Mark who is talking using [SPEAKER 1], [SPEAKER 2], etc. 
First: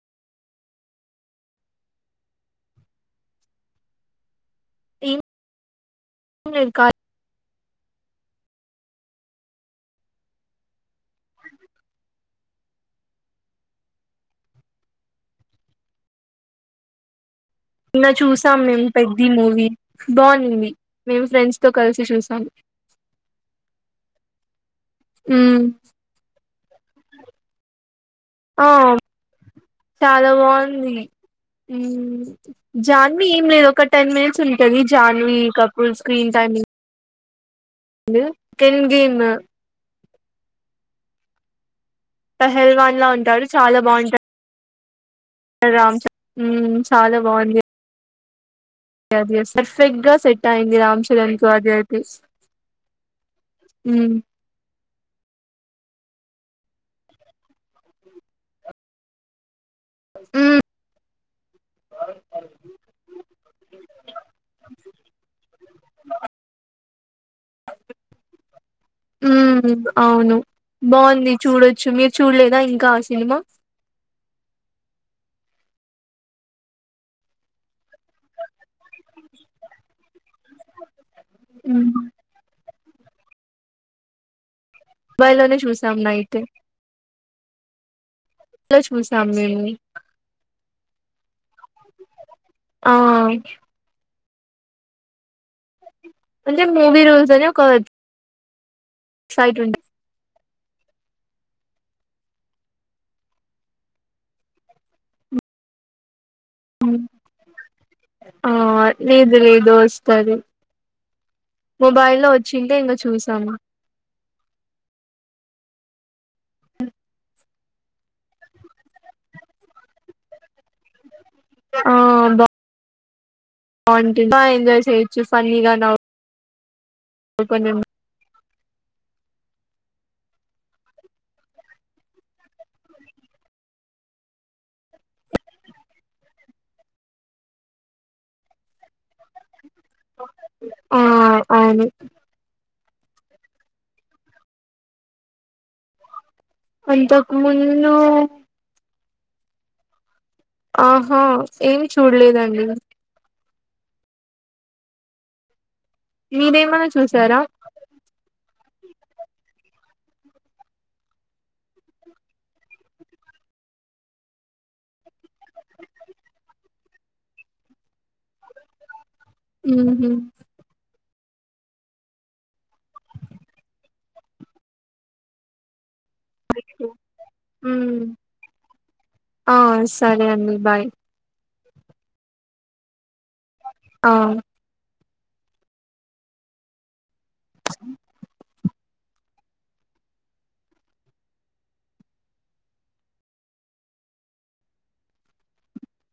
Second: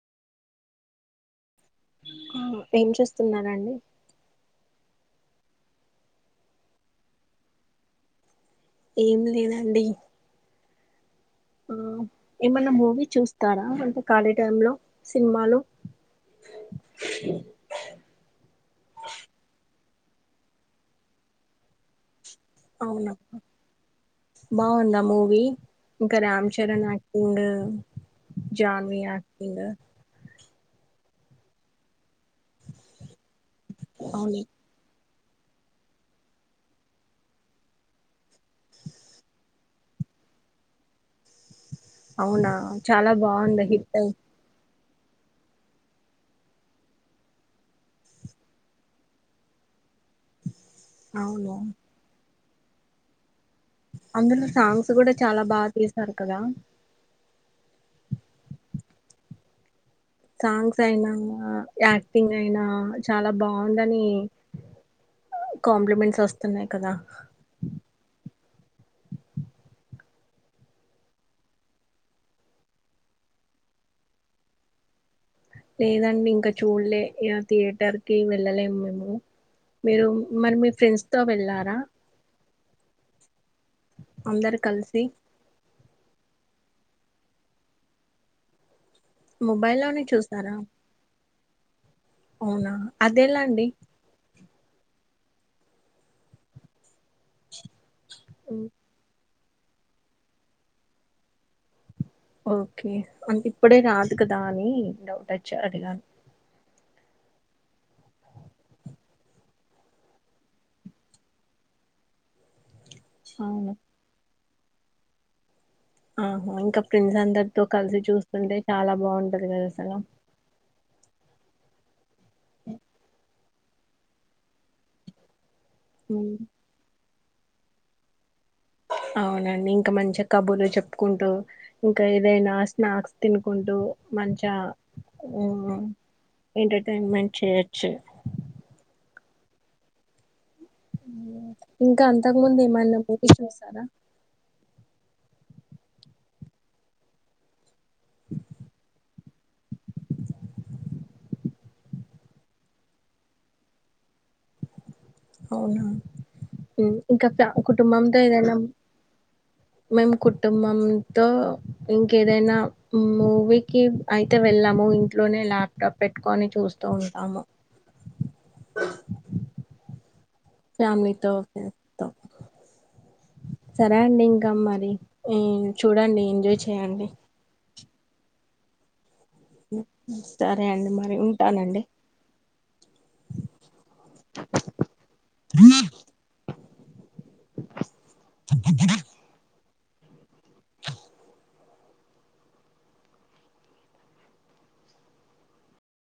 [SPEAKER 1] హ్ ఏం చేస్తున్నారండి
[SPEAKER 2] ఏం లేదు కాలీ
[SPEAKER 1] ఏం లేదండి ఆ ఏమన్నా మూవీ చూస్తారా అంటే ఖాళీ టైం లో సినిమాలు
[SPEAKER 2] నీన్న చూసాం మేం పెద్ది మూవీ బాగుండింది. మేం ఫ్రెండ్స్ తో కలిసి చూసాము
[SPEAKER 1] అవునా బాగుందా మూవీ
[SPEAKER 2] ఉమ్,
[SPEAKER 1] ఇంకా రాం చరన్ ఆక్టింగ్
[SPEAKER 2] ఆ చాలబాగుంది ఉంది ఉ జాన్వి ఏం లేదు ఒక టెన్
[SPEAKER 1] అవును
[SPEAKER 2] మినిట్స్ ఉంటది. Janhvi Kapoor screens timing [unintelligible] Kane గీమ
[SPEAKER 1] అవునా
[SPEAKER 2] పెహల్వాన్ లా
[SPEAKER 1] చాలా
[SPEAKER 2] ఉంటాడు
[SPEAKER 1] బాగుంది
[SPEAKER 2] చాలా
[SPEAKER 1] హిట్ అయి.
[SPEAKER 2] బాగుంటాడ్ రామ్ చే చాలా బాగుంది యావిఎస్గా పర్ఫెక్ట్ గా సెట్ అయింది రామ్ చేరన్ కు
[SPEAKER 1] అవును
[SPEAKER 2] అది అయితే [unintelligible] ఉమ్,
[SPEAKER 1] అందులో సాంగ్స్ కూడా చాలా బాగా తీసారు కదా.
[SPEAKER 2] ఉమ్,
[SPEAKER 1] సాంగ్సయినా యాక్టింగయినా చాలా బాగుందని కాంప్లిమెంట్స్ వస్తున్నాయి కదా
[SPEAKER 2] ఉం అవును బాగుంది చూడొచ్చు మీరు చూడ్ల్లేదా ఇంకా ఆ సినిమా
[SPEAKER 1] లేదండి ఇంకా చూడలే ఇగ థియేటర్ కి వెళ్ళలేము మేము మీరు మరి మీ ఫ్రెండ్స్ తో వెళ్ళారా
[SPEAKER 2] ఉమ్.
[SPEAKER 1] అందరు కలిసి
[SPEAKER 2] బైలోనే చూసాం నైటు చూసాం మేము
[SPEAKER 1] మొబై లోనే చూస్తారా అవునా
[SPEAKER 2] ఆ
[SPEAKER 1] అదేలా అండి
[SPEAKER 2] అంటే మూవీ రూల్స్ అని ఒక
[SPEAKER 1] ఉమ్,
[SPEAKER 2] సైట్ ఉంట
[SPEAKER 1] ఓకే అంటే ఇప్పుడే రాదు కదా అని డౌట్ వచ్చి అడిగాను
[SPEAKER 2] ఆ లేదు లేదు వస్తది మొబైల్లో వచ్చింటే ఇంగ చూసాము
[SPEAKER 1] అవును ఆహా ఇంకా ఫ్రెండ్స్ అందరితో కలిసి చూస్తుంటే చాలా బాగుంటది కదా అసలు
[SPEAKER 2] [inaudible] ఆ బా బాగుంట్. ఎంజాయ్ చేయిచ్చు ఫన్నీగా.
[SPEAKER 1] ఉం
[SPEAKER 2] కొంచెం [unintelligible]
[SPEAKER 1] అవునండి ఇంకా మంచిగా కబుర్లు చెప్పుకుంటూ ఇంకా ఏదైనా స్నాక్స్ తినుకుంటు. డు మంచ ఎంటర్టైన్మెంట్ చేయచ్చు
[SPEAKER 2] ఆ అవును
[SPEAKER 1] ఇంకా అంతకు ముందు ఏమైన్నా మూవీ చూసారా
[SPEAKER 2] అంతకు ముందు ఆహా ఏం చూడ్లేదండి
[SPEAKER 1] అవునా
[SPEAKER 2] మీరేమన్నా
[SPEAKER 1] ఉం ఇంకా
[SPEAKER 2] చూసారా
[SPEAKER 1] ప్యా కుటుంబంతో ఏదైనా
[SPEAKER 2] [inaudible]
[SPEAKER 1] మేము కుటుంబంతో ఇంకేదైనా మూవీకి అయితే వెళ్ వెళ్ళము ఇంట్లోనే ల్యాప్టాప్ పెట్టుకొని చూస్తూ ఉంటాము
[SPEAKER 2] వూ హమ్
[SPEAKER 1] శ్యామితోత్త [unintelligible] సరే అండి ఇంకా మరి చూడండి ఎంజాయ్ చేయండి
[SPEAKER 2] ఉం ఆ సరే అండి బాయ్
[SPEAKER 1] వుంటానండి
[SPEAKER 2] ఆ
[SPEAKER 1] ఉన్న..
[SPEAKER 2] [inaudible]
[SPEAKER 1] వైబ్రేటర్.